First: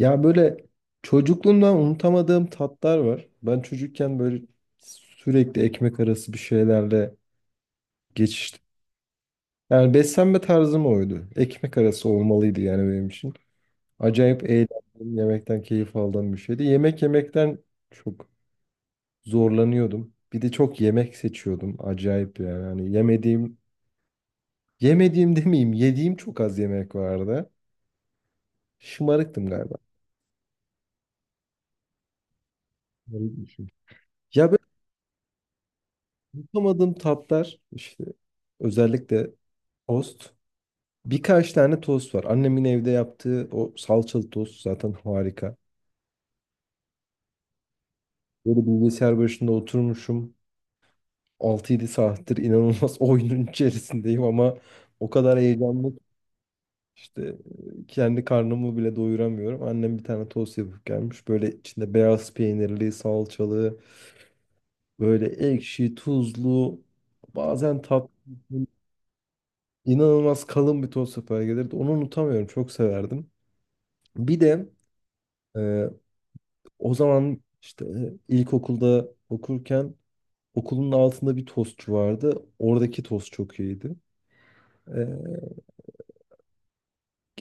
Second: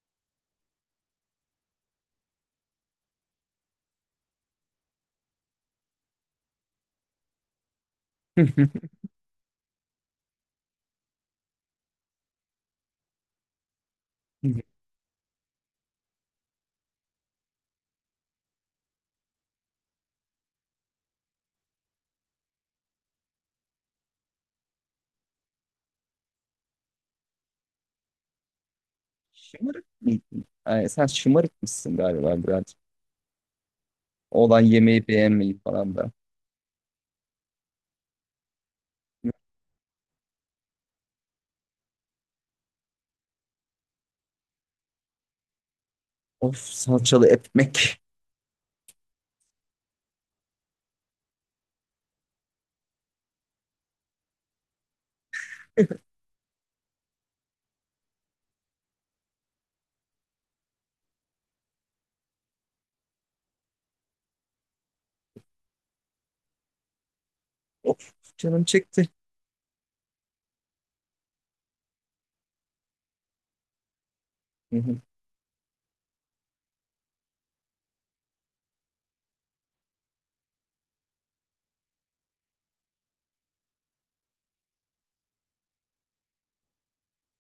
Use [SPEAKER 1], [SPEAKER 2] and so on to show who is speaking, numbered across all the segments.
[SPEAKER 1] Ya böyle çocukluğumdan unutamadığım tatlar var. Ben çocukken böyle sürekli ekmek arası bir şeylerle geçiştim. Yani beslenme tarzım oydu. Ekmek arası olmalıydı yani benim için. Acayip eğlendim, yemekten keyif aldığım bir şeydi. Yemek yemekten çok zorlanıyordum. Bir de çok yemek seçiyordum. Acayip yani. Hani yemediğim, yemediğim demeyeyim, yediğim çok az yemek vardı. Şımarıktım galiba.
[SPEAKER 2] Şımarık mıydın? Ay, sen şımarık mısın galiba biraz?
[SPEAKER 1] Şımarıkmışım. Ya,
[SPEAKER 2] Olan yemeği beğenmeyi falan da.
[SPEAKER 1] yapamadığım tatlar işte özellikle tost. Birkaç tane tost var. Annemin evde yaptığı o salçalı tost zaten harika.
[SPEAKER 2] Of salçalı ekmek.
[SPEAKER 1] Böyle bilgisayar başında oturmuşum. 6-7 saattir inanılmaz oyunun içerisindeyim, ama o kadar heyecanlı ki işte kendi karnımı bile doyuramıyorum. Annem bir tane tost yapıp gelmiş. Böyle içinde beyaz peynirli, salçalı, böyle ekşi, tuzlu, bazen tatlı.
[SPEAKER 2] Of, canım çekti.
[SPEAKER 1] İnanılmaz kalın bir toz sopaya gelirdi. Onu unutamıyorum. Çok severdim. Bir de
[SPEAKER 2] Hı hı.
[SPEAKER 1] e, o zaman işte ilkokulda okurken okulun altında bir tostçu vardı. Oradaki tost çok iyiydi. E,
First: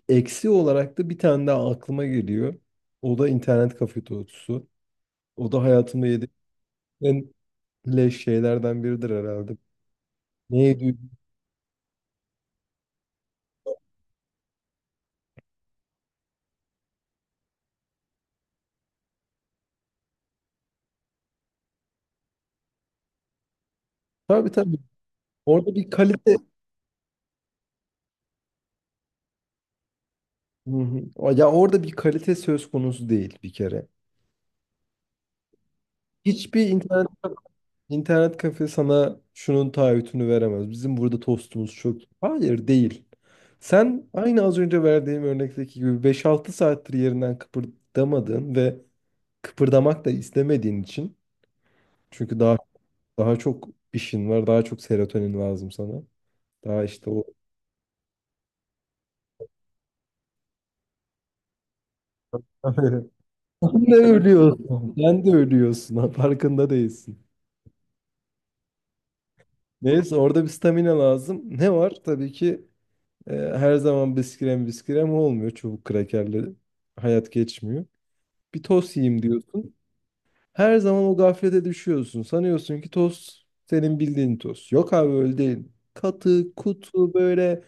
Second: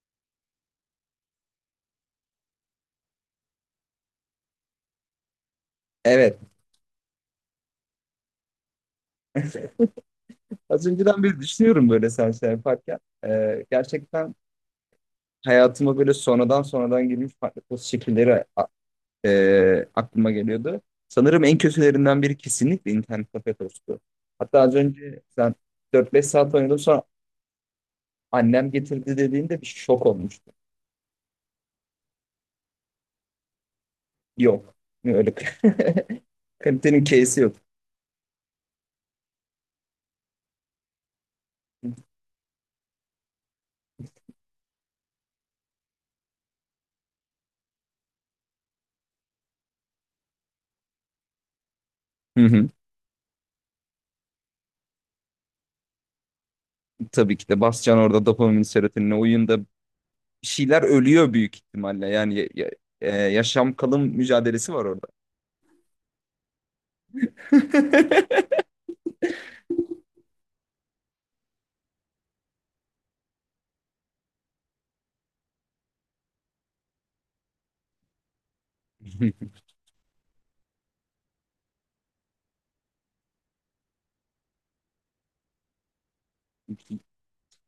[SPEAKER 1] Eksi olarak da bir tane daha aklıma geliyor. O da internet kafe tostusu. O da hayatımda yediğim
[SPEAKER 2] Evet.
[SPEAKER 1] en leş şeylerden biridir herhalde.
[SPEAKER 2] Az
[SPEAKER 1] Neydi?
[SPEAKER 2] önceden beri düşünüyorum böyle sen şey yaparken. Gerçekten hayatıma böyle sonradan sonradan girmiş farklı poz şekilleri aklıma geliyordu. Sanırım en kötülerinden biri kesinlikle internet kafe tostu.
[SPEAKER 1] Tabii,
[SPEAKER 2] Hatta az
[SPEAKER 1] tabii.
[SPEAKER 2] önce sen
[SPEAKER 1] Orada bir
[SPEAKER 2] 4-5
[SPEAKER 1] kalite.
[SPEAKER 2] saat oynadım sonra annem getirdi dediğinde bir şok olmuş.
[SPEAKER 1] Hı hı. Ya, orada bir kalite söz konusu değil bir kere.
[SPEAKER 2] Yok. Öyle
[SPEAKER 1] Hiçbir
[SPEAKER 2] kalitenin
[SPEAKER 1] internet
[SPEAKER 2] case'i yok.
[SPEAKER 1] İnternet kafe sana şunun taahhütünü veremez. Bizim burada tostumuz çok. Hayır, değil. Sen aynı az önce verdiğim örnekteki gibi 5-6 saattir yerinden kıpırdamadığın ve kıpırdamak da istemediğin için, çünkü
[SPEAKER 2] Hı
[SPEAKER 1] daha
[SPEAKER 2] hı.
[SPEAKER 1] daha çok işin var, daha çok serotonin lazım sana. Daha işte o.
[SPEAKER 2] Tabii ki de basacaksın orada dopamin serotonine, oyunda bir şeyler ölüyor büyük ihtimalle. Yani yaşam
[SPEAKER 1] Sen de
[SPEAKER 2] kalım mücadelesi var
[SPEAKER 1] ölüyorsun.
[SPEAKER 2] orada.
[SPEAKER 1] Sen de ölüyorsun. Farkında değilsin. Neyse, orada bir stamina lazım. Ne var? Tabii ki. Her zaman biskrem biskrem olmuyor. Çubuk krakerle hayat geçmiyor. Bir tost yiyeyim diyorsun. Her zaman o gaflete düşüyorsun. Sanıyorsun ki tost senin bildiğin tost. Yok abi, öyle değil. Katı, kutu, böyle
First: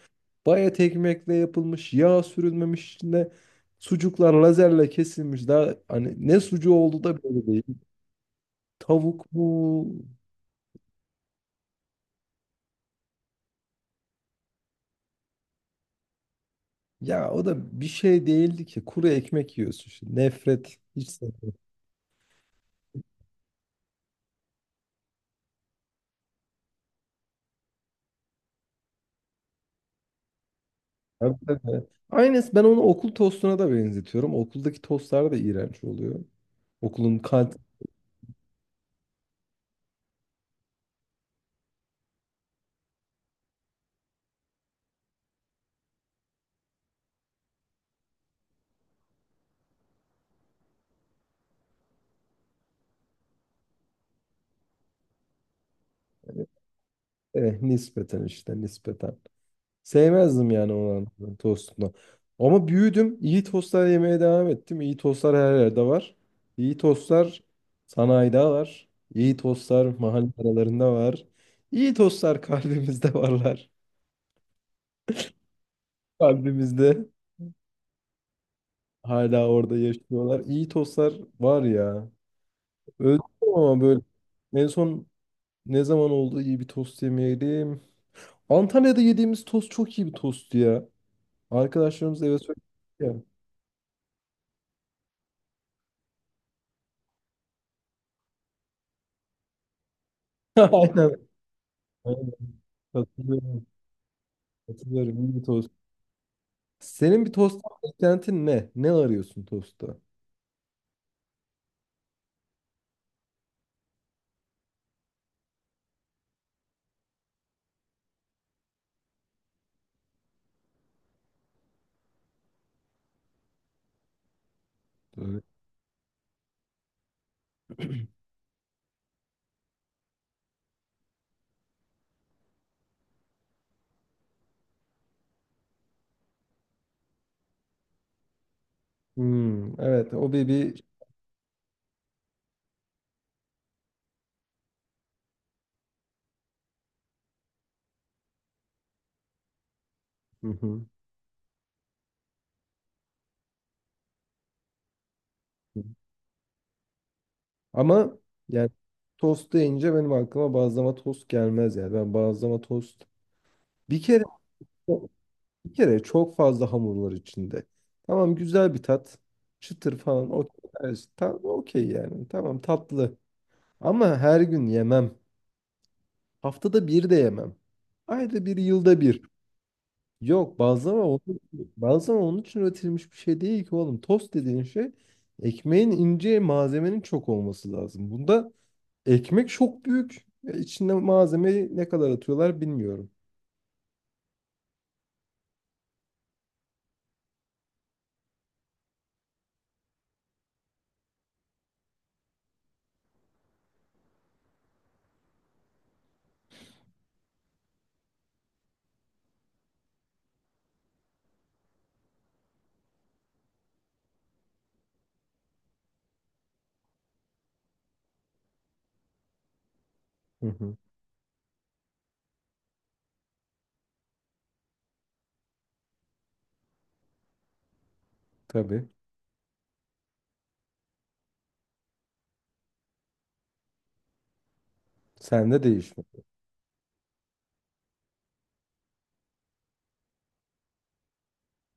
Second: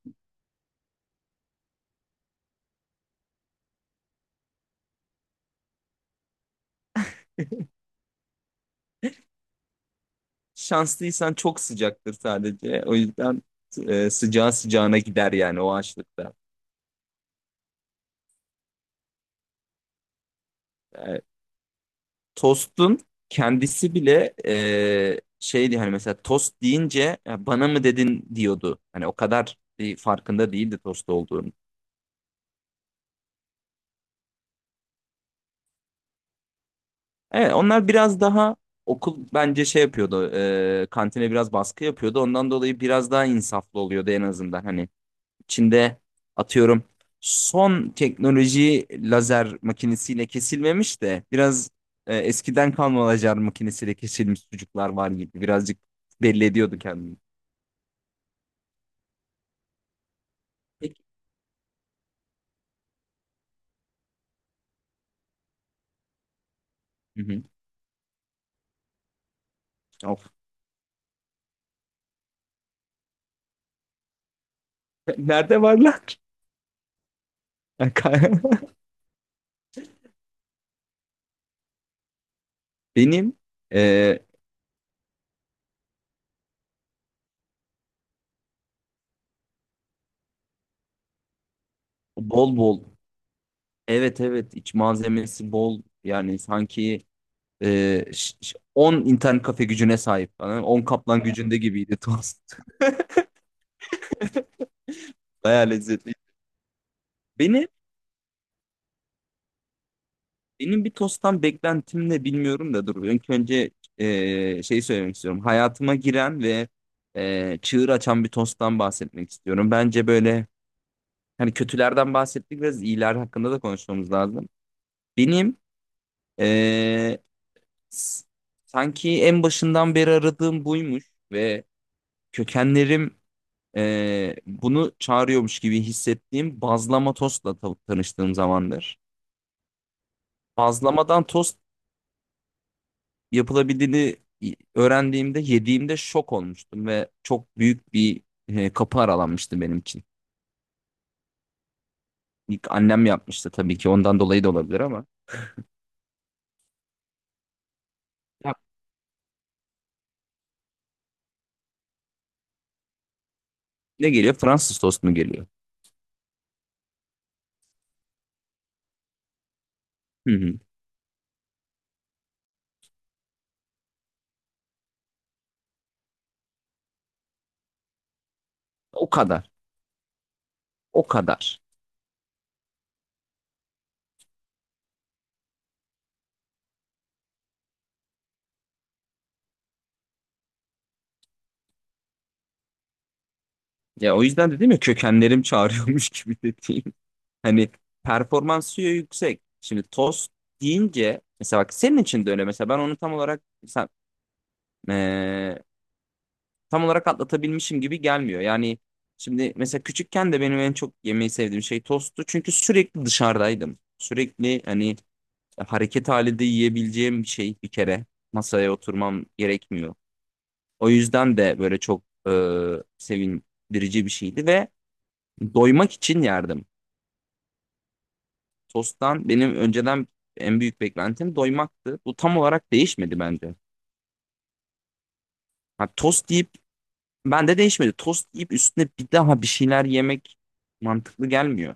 [SPEAKER 1] bayat ekmekle yapılmış, yağ sürülmemiş, içinde sucuklar lazerle kesilmiş. Daha hani ne sucuğu oldu da, böyle değil. Tavuk mu?
[SPEAKER 2] Şanslıysan çok sıcaktır sadece. O yüzden sıcağı sıcağına gider yani o açlıkta.
[SPEAKER 1] Ya, o da bir şey değildi ki. Kuru ekmek yiyorsun. Şimdi. Nefret. Hiç
[SPEAKER 2] E,
[SPEAKER 1] sevmem.
[SPEAKER 2] Tostun kendisi bile şeydi hani, mesela tost deyince "Ya bana mı dedin?" diyordu. Hani o kadar bir farkında değildi tost
[SPEAKER 1] Tabii,
[SPEAKER 2] olduğunu.
[SPEAKER 1] tabii. Aynısı, ben onu okul tostuna da benzetiyorum. Okuldaki tostlar da iğrenç oluyor. Okulun
[SPEAKER 2] Evet,
[SPEAKER 1] kant
[SPEAKER 2] onlar biraz daha okul bence şey yapıyordu. Kantine biraz baskı yapıyordu. Ondan dolayı biraz daha insaflı oluyordu en azından. Hani Çin'de atıyorum son teknoloji lazer makinesiyle kesilmemiş de biraz eskiden kalma lazer makinesiyle kesilmiş sucuklar var gibi. Birazcık belli ediyordu kendini.
[SPEAKER 1] Nispeten işte, nispeten. Sevmezdim yani
[SPEAKER 2] Peki.
[SPEAKER 1] olan tostunu. Ama büyüdüm. İyi tostlar yemeye devam ettim. İyi tostlar her yerde var. İyi
[SPEAKER 2] Hı
[SPEAKER 1] tostlar
[SPEAKER 2] hı.
[SPEAKER 1] sanayide var. İyi tostlar mahalle
[SPEAKER 2] Of.
[SPEAKER 1] aralarında var. İyi tostlar kalbimizde varlar.
[SPEAKER 2] Nerede varlar?
[SPEAKER 1] Kalbimizde hala orada yaşıyorlar. İyi tostlar var ya. Öldüm
[SPEAKER 2] Benim
[SPEAKER 1] ama böyle
[SPEAKER 2] e,
[SPEAKER 1] en son ne zaman oldu iyi bir tost yemeyelim. Antalya'da yediğimiz tost çok iyi bir tost ya. Arkadaşlarımız eve
[SPEAKER 2] bol
[SPEAKER 1] söyledi
[SPEAKER 2] bol.
[SPEAKER 1] ya.
[SPEAKER 2] Evet, evet, iç malzemesi bol. Yani sanki 10 internet kafe gücüne sahip falan. 10
[SPEAKER 1] Aynen.
[SPEAKER 2] kaplan gücünde gibiydi
[SPEAKER 1] Aynen.
[SPEAKER 2] tost.
[SPEAKER 1] Katılıyorum. Katılıyorum. İyi bir
[SPEAKER 2] Bayağı
[SPEAKER 1] tost.
[SPEAKER 2] lezzetli.
[SPEAKER 1] Senin bir tost
[SPEAKER 2] Beni,
[SPEAKER 1] beklentin ne? Ne arıyorsun tostta?
[SPEAKER 2] benim bir tosttan beklentim ne bilmiyorum da dur. İlk önce şey söylemek istiyorum. Hayatıma giren ve çığır açan bir tosttan bahsetmek istiyorum. Bence böyle hani kötülerden bahsettik, biraz iyiler hakkında da konuşmamız lazım.
[SPEAKER 1] Böyle.
[SPEAKER 2] Benim ee, s- sanki en başından beri aradığım buymuş ve kökenlerim bunu çağırıyormuş gibi hissettiğim bazlama tostla tanıştığım zamandır.
[SPEAKER 1] Hmm, evet, o bir.
[SPEAKER 2] Bazlamadan tost yapılabildiğini öğrendiğimde, yediğimde şok olmuştum ve çok büyük bir kapı aralanmıştı benim için.
[SPEAKER 1] Hı hı.
[SPEAKER 2] İlk annem yapmıştı tabii ki, ondan dolayı da olabilir ama.
[SPEAKER 1] Ama
[SPEAKER 2] Ya
[SPEAKER 1] yani tost deyince benim aklıma bazlama tost gelmez yani. Ben bazlama tost bir
[SPEAKER 2] ne
[SPEAKER 1] kere
[SPEAKER 2] geliyor? Fransız tost mu geliyor?
[SPEAKER 1] Bir kere çok fazla hamur var içinde. Tamam, güzel bir tat. Çıtır falan
[SPEAKER 2] Hı hı.
[SPEAKER 1] okey. Evet, ta- okey yani. Tamam, tatlı. Ama her gün yemem. Haftada bir de yemem. Ayda bir, yılda
[SPEAKER 2] O
[SPEAKER 1] bir.
[SPEAKER 2] kadar.
[SPEAKER 1] Yok,
[SPEAKER 2] O kadar.
[SPEAKER 1] bazlama onun için üretilmiş bir şey değil ki oğlum. Tost dediğin şey, ekmeğin ince, malzemenin çok olması lazım. Bunda ekmek çok büyük. E, İçinde malzemeyi ne kadar atıyorlar bilmiyorum.
[SPEAKER 2] Ya, o yüzden dedim ya kökenlerim çağırıyormuş gibi dediğim. Hani performansı yüksek. Şimdi tost deyince mesela bak senin için de öyle. Mesela ben onu tam olarak sen, eee, tam olarak atlatabilmişim gibi gelmiyor. Yani şimdi mesela küçükken de benim en çok yemeyi sevdiğim şey tosttu. Çünkü sürekli dışarıdaydım. Sürekli hani hareket halinde yiyebileceğim bir şey bir kere. Masaya oturmam gerekmiyor.
[SPEAKER 1] Hı hı.
[SPEAKER 2] O yüzden de böyle çok sevindirici bir şeydi ve doymak için yerdim.
[SPEAKER 1] Tabii.
[SPEAKER 2] Tost'tan benim önceden en büyük beklentim doymaktı. Bu tam olarak değişmedi bence.
[SPEAKER 1] Sende
[SPEAKER 2] Ha,
[SPEAKER 1] değişmez.
[SPEAKER 2] tost yiyip bende değişmedi. Tost yiyip üstüne bir daha bir şeyler yemek mantıklı gelmiyor.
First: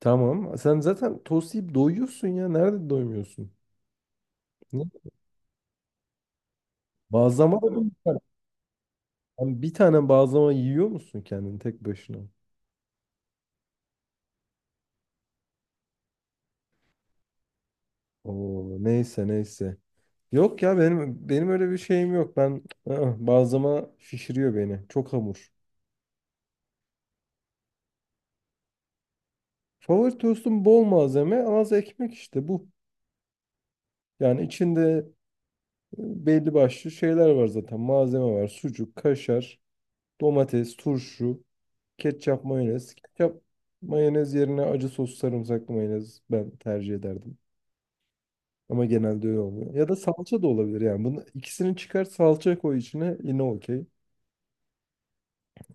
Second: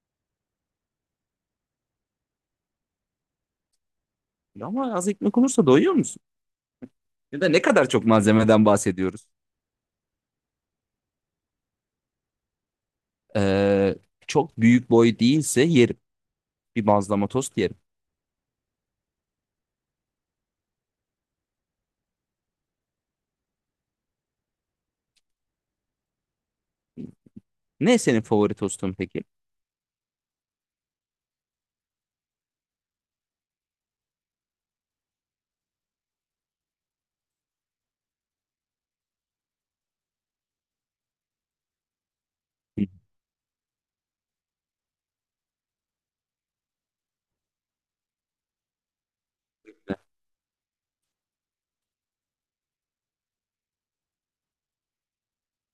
[SPEAKER 1] Tamam. Sen zaten tost yiyip doyuyorsun ya. Nerede doymuyorsun? Ne?
[SPEAKER 2] Ama az ekmek olursa doyuyor musun? Ya da ne
[SPEAKER 1] Bazlama da
[SPEAKER 2] kadar
[SPEAKER 1] mı?
[SPEAKER 2] çok
[SPEAKER 1] Tane.
[SPEAKER 2] malzemeden bahsediyoruz?
[SPEAKER 1] Bir tane bazlama yiyor musun kendin tek başına?
[SPEAKER 2] Ee, Çok büyük boy değilse yerim. Bir bazlama tost yerim.
[SPEAKER 1] Oo, neyse, neyse. Yok ya, benim öyle bir şeyim yok. Ben, bazlama şişiriyor beni. Çok hamur.
[SPEAKER 2] Ne senin favori tostun peki?
[SPEAKER 1] Favori tostum bol malzeme, az ekmek işte bu. Yani içinde belli başlı şeyler var zaten. Malzeme var. Sucuk, kaşar, domates, turşu. Ketçap,
[SPEAKER 2] Hı.
[SPEAKER 1] mayonez. Ketçap, mayonez yerine acı sos, sarımsaklı mayonez ben tercih ederdim. Ama genelde öyle olmuyor. Ya da salça da olabilir yani. Bunu ikisini çıkar, salça koy içine, yine okey.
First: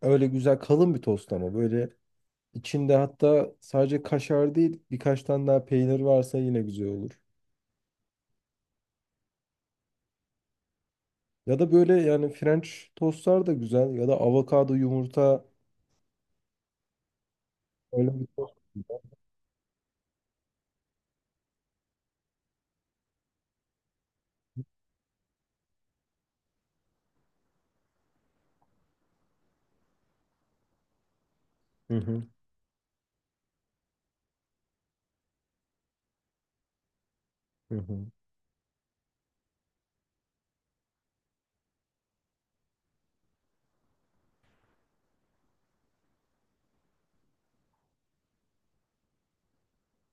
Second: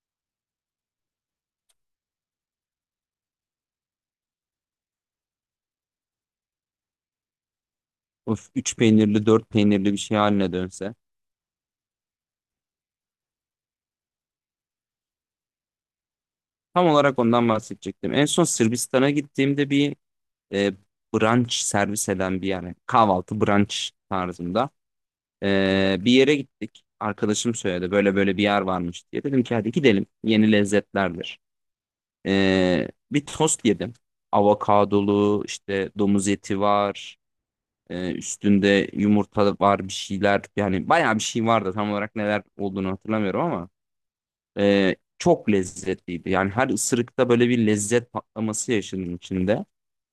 [SPEAKER 1] Öyle güzel kalın bir tost, ama böyle içinde hatta sadece kaşar değil birkaç tane daha peynir varsa yine güzel olur.
[SPEAKER 2] Of, üç peynirli, dört peynirli bir şey haline dönse.
[SPEAKER 1] Ya da böyle yani French tostlar da güzel, ya da avokado yumurta,
[SPEAKER 2] Tam olarak ondan bahsedecektim.
[SPEAKER 1] öyle
[SPEAKER 2] En
[SPEAKER 1] bir
[SPEAKER 2] son
[SPEAKER 1] tost.
[SPEAKER 2] Sırbistan'a gittiğimde bir e, brunch servis eden bir yer. Yani kahvaltı brunch tarzında. Bir yere gittik. Arkadaşım söyledi böyle böyle bir yer varmış diye. Dedim ki hadi gidelim. Yeni lezzetlerdir.
[SPEAKER 1] Hı hı,
[SPEAKER 2] Bir tost yedim. Avokadolu, işte domuz eti var.
[SPEAKER 1] hı hı.
[SPEAKER 2] Üstünde yumurta var, bir şeyler. Yani bayağı bir şey vardı. Tam olarak neler olduğunu hatırlamıyorum ama çok lezzetliydi. Yani her ısırıkta böyle bir lezzet patlaması yaşadım içinde,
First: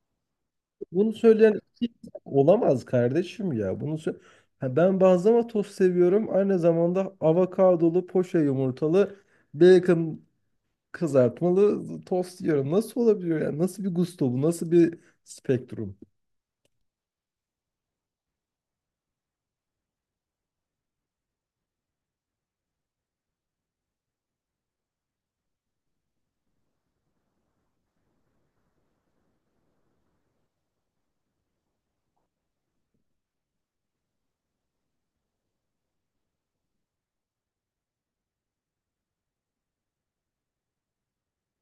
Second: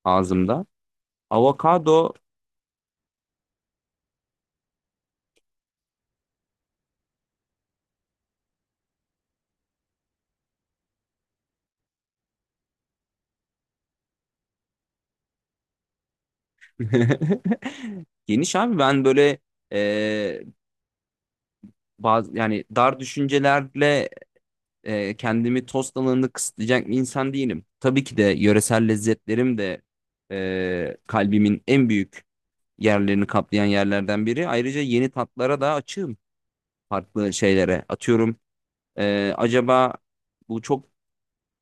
[SPEAKER 2] ağzımda.
[SPEAKER 1] Bunu söyleyen kimse
[SPEAKER 2] Avokado
[SPEAKER 1] olamaz kardeşim ya. Bunu sö-. Ha, ben bazlama tost seviyorum. Aynı zamanda avokadolu, poşe yumurtalı, bacon kızartmalı tost yiyorum. Nasıl olabiliyor ya? Nasıl bir gusto bu? Nasıl bir spektrum?
[SPEAKER 2] geniş abi. Ben böyle e, bazı yani dar düşüncelerle kendimi tost alanını kısıtlayacak bir insan değilim. Tabii ki de yöresel lezzetlerim de kalbimin en büyük yerlerini kaplayan yerlerden biri. Ayrıca yeni tatlara da açığım, farklı şeylere. Atıyorum acaba bu çok,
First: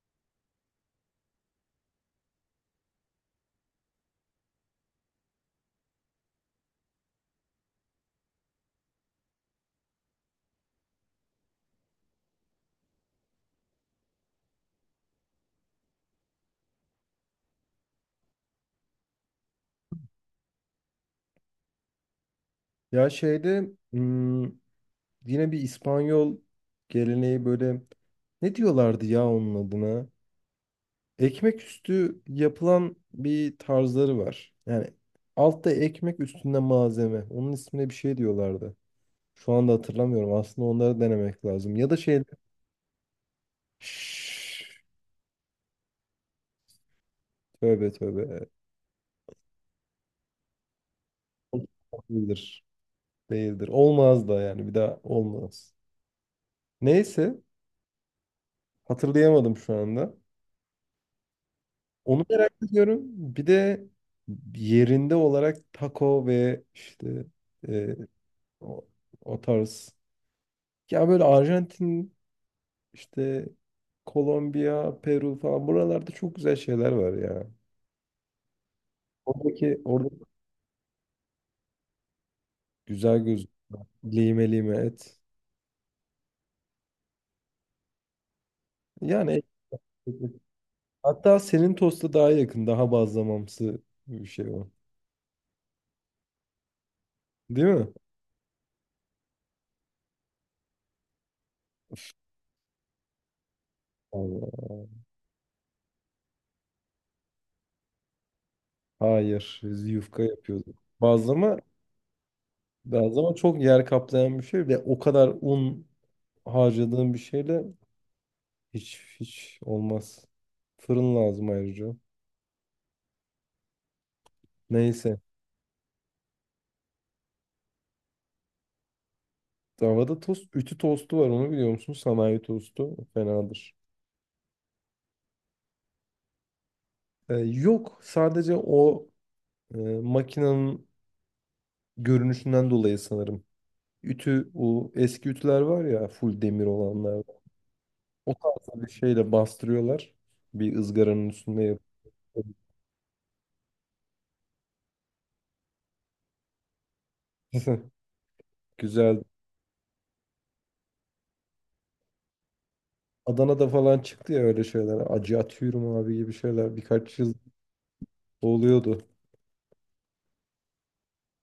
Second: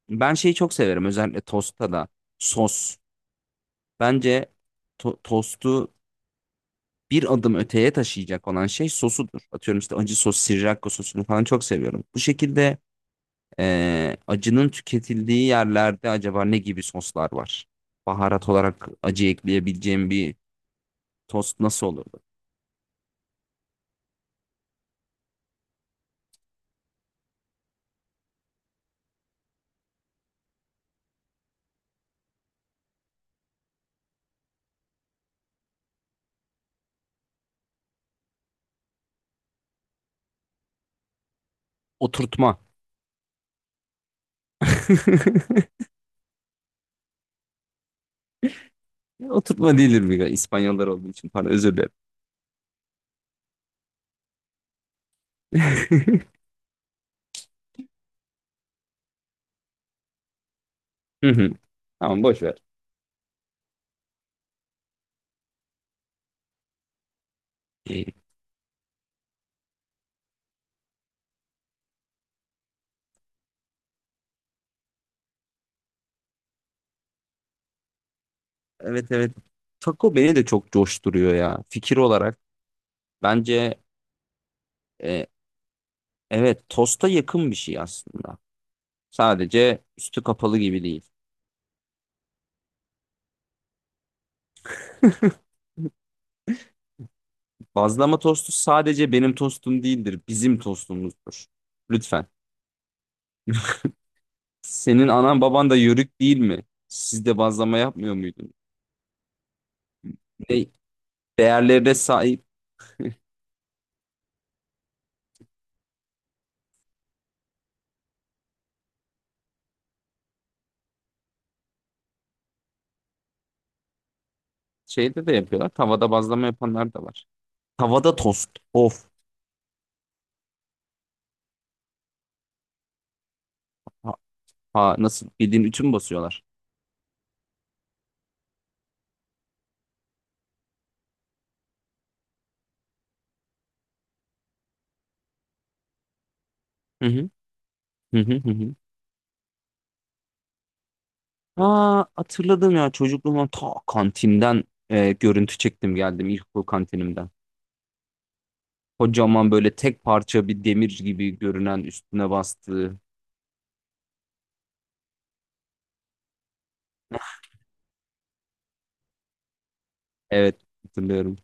[SPEAKER 2] ben şeyi çok severim özellikle tostta da: sos. Bence tostu bir adım öteye taşıyacak olan şey sosudur. Atıyorum işte acı sos, Sriracha sosunu falan çok seviyorum. Bu şekilde acının tüketildiği yerlerde acaba ne gibi soslar var? Baharat olarak acı ekleyebileceğim bir tost nasıl olurdu?
[SPEAKER 1] Ya şeyde, yine bir İspanyol geleneği, böyle ne diyorlardı ya onun adına? Ekmek üstü yapılan bir tarzları var. Yani altta ekmek, üstünde malzeme. Onun ismine bir şey diyorlardı. Şu anda hatırlamıyorum. Aslında onları denemek lazım. Ya da şey...
[SPEAKER 2] Oturtma.
[SPEAKER 1] Şşş, tövbe tövbe.
[SPEAKER 2] Oturtma değildir, bir İspanyollar olduğu için, pardon, özür dilerim.
[SPEAKER 1] Değildir. Değildir. Olmaz da yani. Bir daha olmaz. Neyse. Hatırlayamadım şu anda.
[SPEAKER 2] Hı hı. Tamam,
[SPEAKER 1] Onu
[SPEAKER 2] boş
[SPEAKER 1] merak
[SPEAKER 2] ver.
[SPEAKER 1] ediyorum. Bir de yerinde olarak taco ve işte e,
[SPEAKER 2] İyi.
[SPEAKER 1] o, o tarz. Ya böyle Arjantin işte, Kolombiya, Peru falan, buralarda çok güzel şeyler var ya.
[SPEAKER 2] Evet, evet.
[SPEAKER 1] Orada
[SPEAKER 2] Taco beni de çok coşturuyor ya. Fikir olarak
[SPEAKER 1] güzel göz
[SPEAKER 2] bence
[SPEAKER 1] lime lime et.
[SPEAKER 2] e, evet, tosta yakın bir şey aslında.
[SPEAKER 1] Yani
[SPEAKER 2] Sadece üstü kapalı gibi değil.
[SPEAKER 1] hatta senin tosta daha yakın, daha bazlamamsı bir şey o. Değil mi?
[SPEAKER 2] Bazlama tostu sadece benim tostum değildir, bizim tostumuzdur. Lütfen.
[SPEAKER 1] Allah.
[SPEAKER 2] Senin anan baban da yörük değil mi? Siz de bazlama yapmıyor muydunuz?
[SPEAKER 1] Hayır, biz yufka
[SPEAKER 2] Ne
[SPEAKER 1] yapıyorduk. Bazlama,
[SPEAKER 2] değerlerine sahip
[SPEAKER 1] bazlama çok yer kaplayan bir şey ve o kadar un harcadığın bir şeyle hiç olmaz. Fırın lazım ayrıca. Neyse.
[SPEAKER 2] şeyde de yapıyorlar. Tavada bazlama yapanlar da var. Tavada tost. Of.
[SPEAKER 1] Davada tost, ütü tostu var, onu biliyor musun? Sanayi tostu fenadır.
[SPEAKER 2] Ha, ha, nasıl, bildiğin ütü mü basıyorlar?
[SPEAKER 1] Yok, sadece o makinenin görünüşünden dolayı sanırım. Ütü, o eski ütüler var ya, full demir
[SPEAKER 2] Hı
[SPEAKER 1] olanlar.
[SPEAKER 2] hı. Hı hı
[SPEAKER 1] O
[SPEAKER 2] hı hı.
[SPEAKER 1] tarz bir şeyle bastırıyorlar. Bir ızgaranın üstünde
[SPEAKER 2] Aa,
[SPEAKER 1] yapıyorlar.
[SPEAKER 2] hatırladım ya çocukluğumdan, ta kantinden görüntü çektim geldim ilkokul kantinimden.
[SPEAKER 1] Güzel.
[SPEAKER 2] Kocaman böyle tek parça bir demir gibi görünen üstüne bastığı.
[SPEAKER 1] Adana'da falan çıktı ya öyle şeyler. Acı atıyorum abi gibi şeyler. Birkaç yıl oluyordu.
[SPEAKER 2] Evet, hatırlıyorum.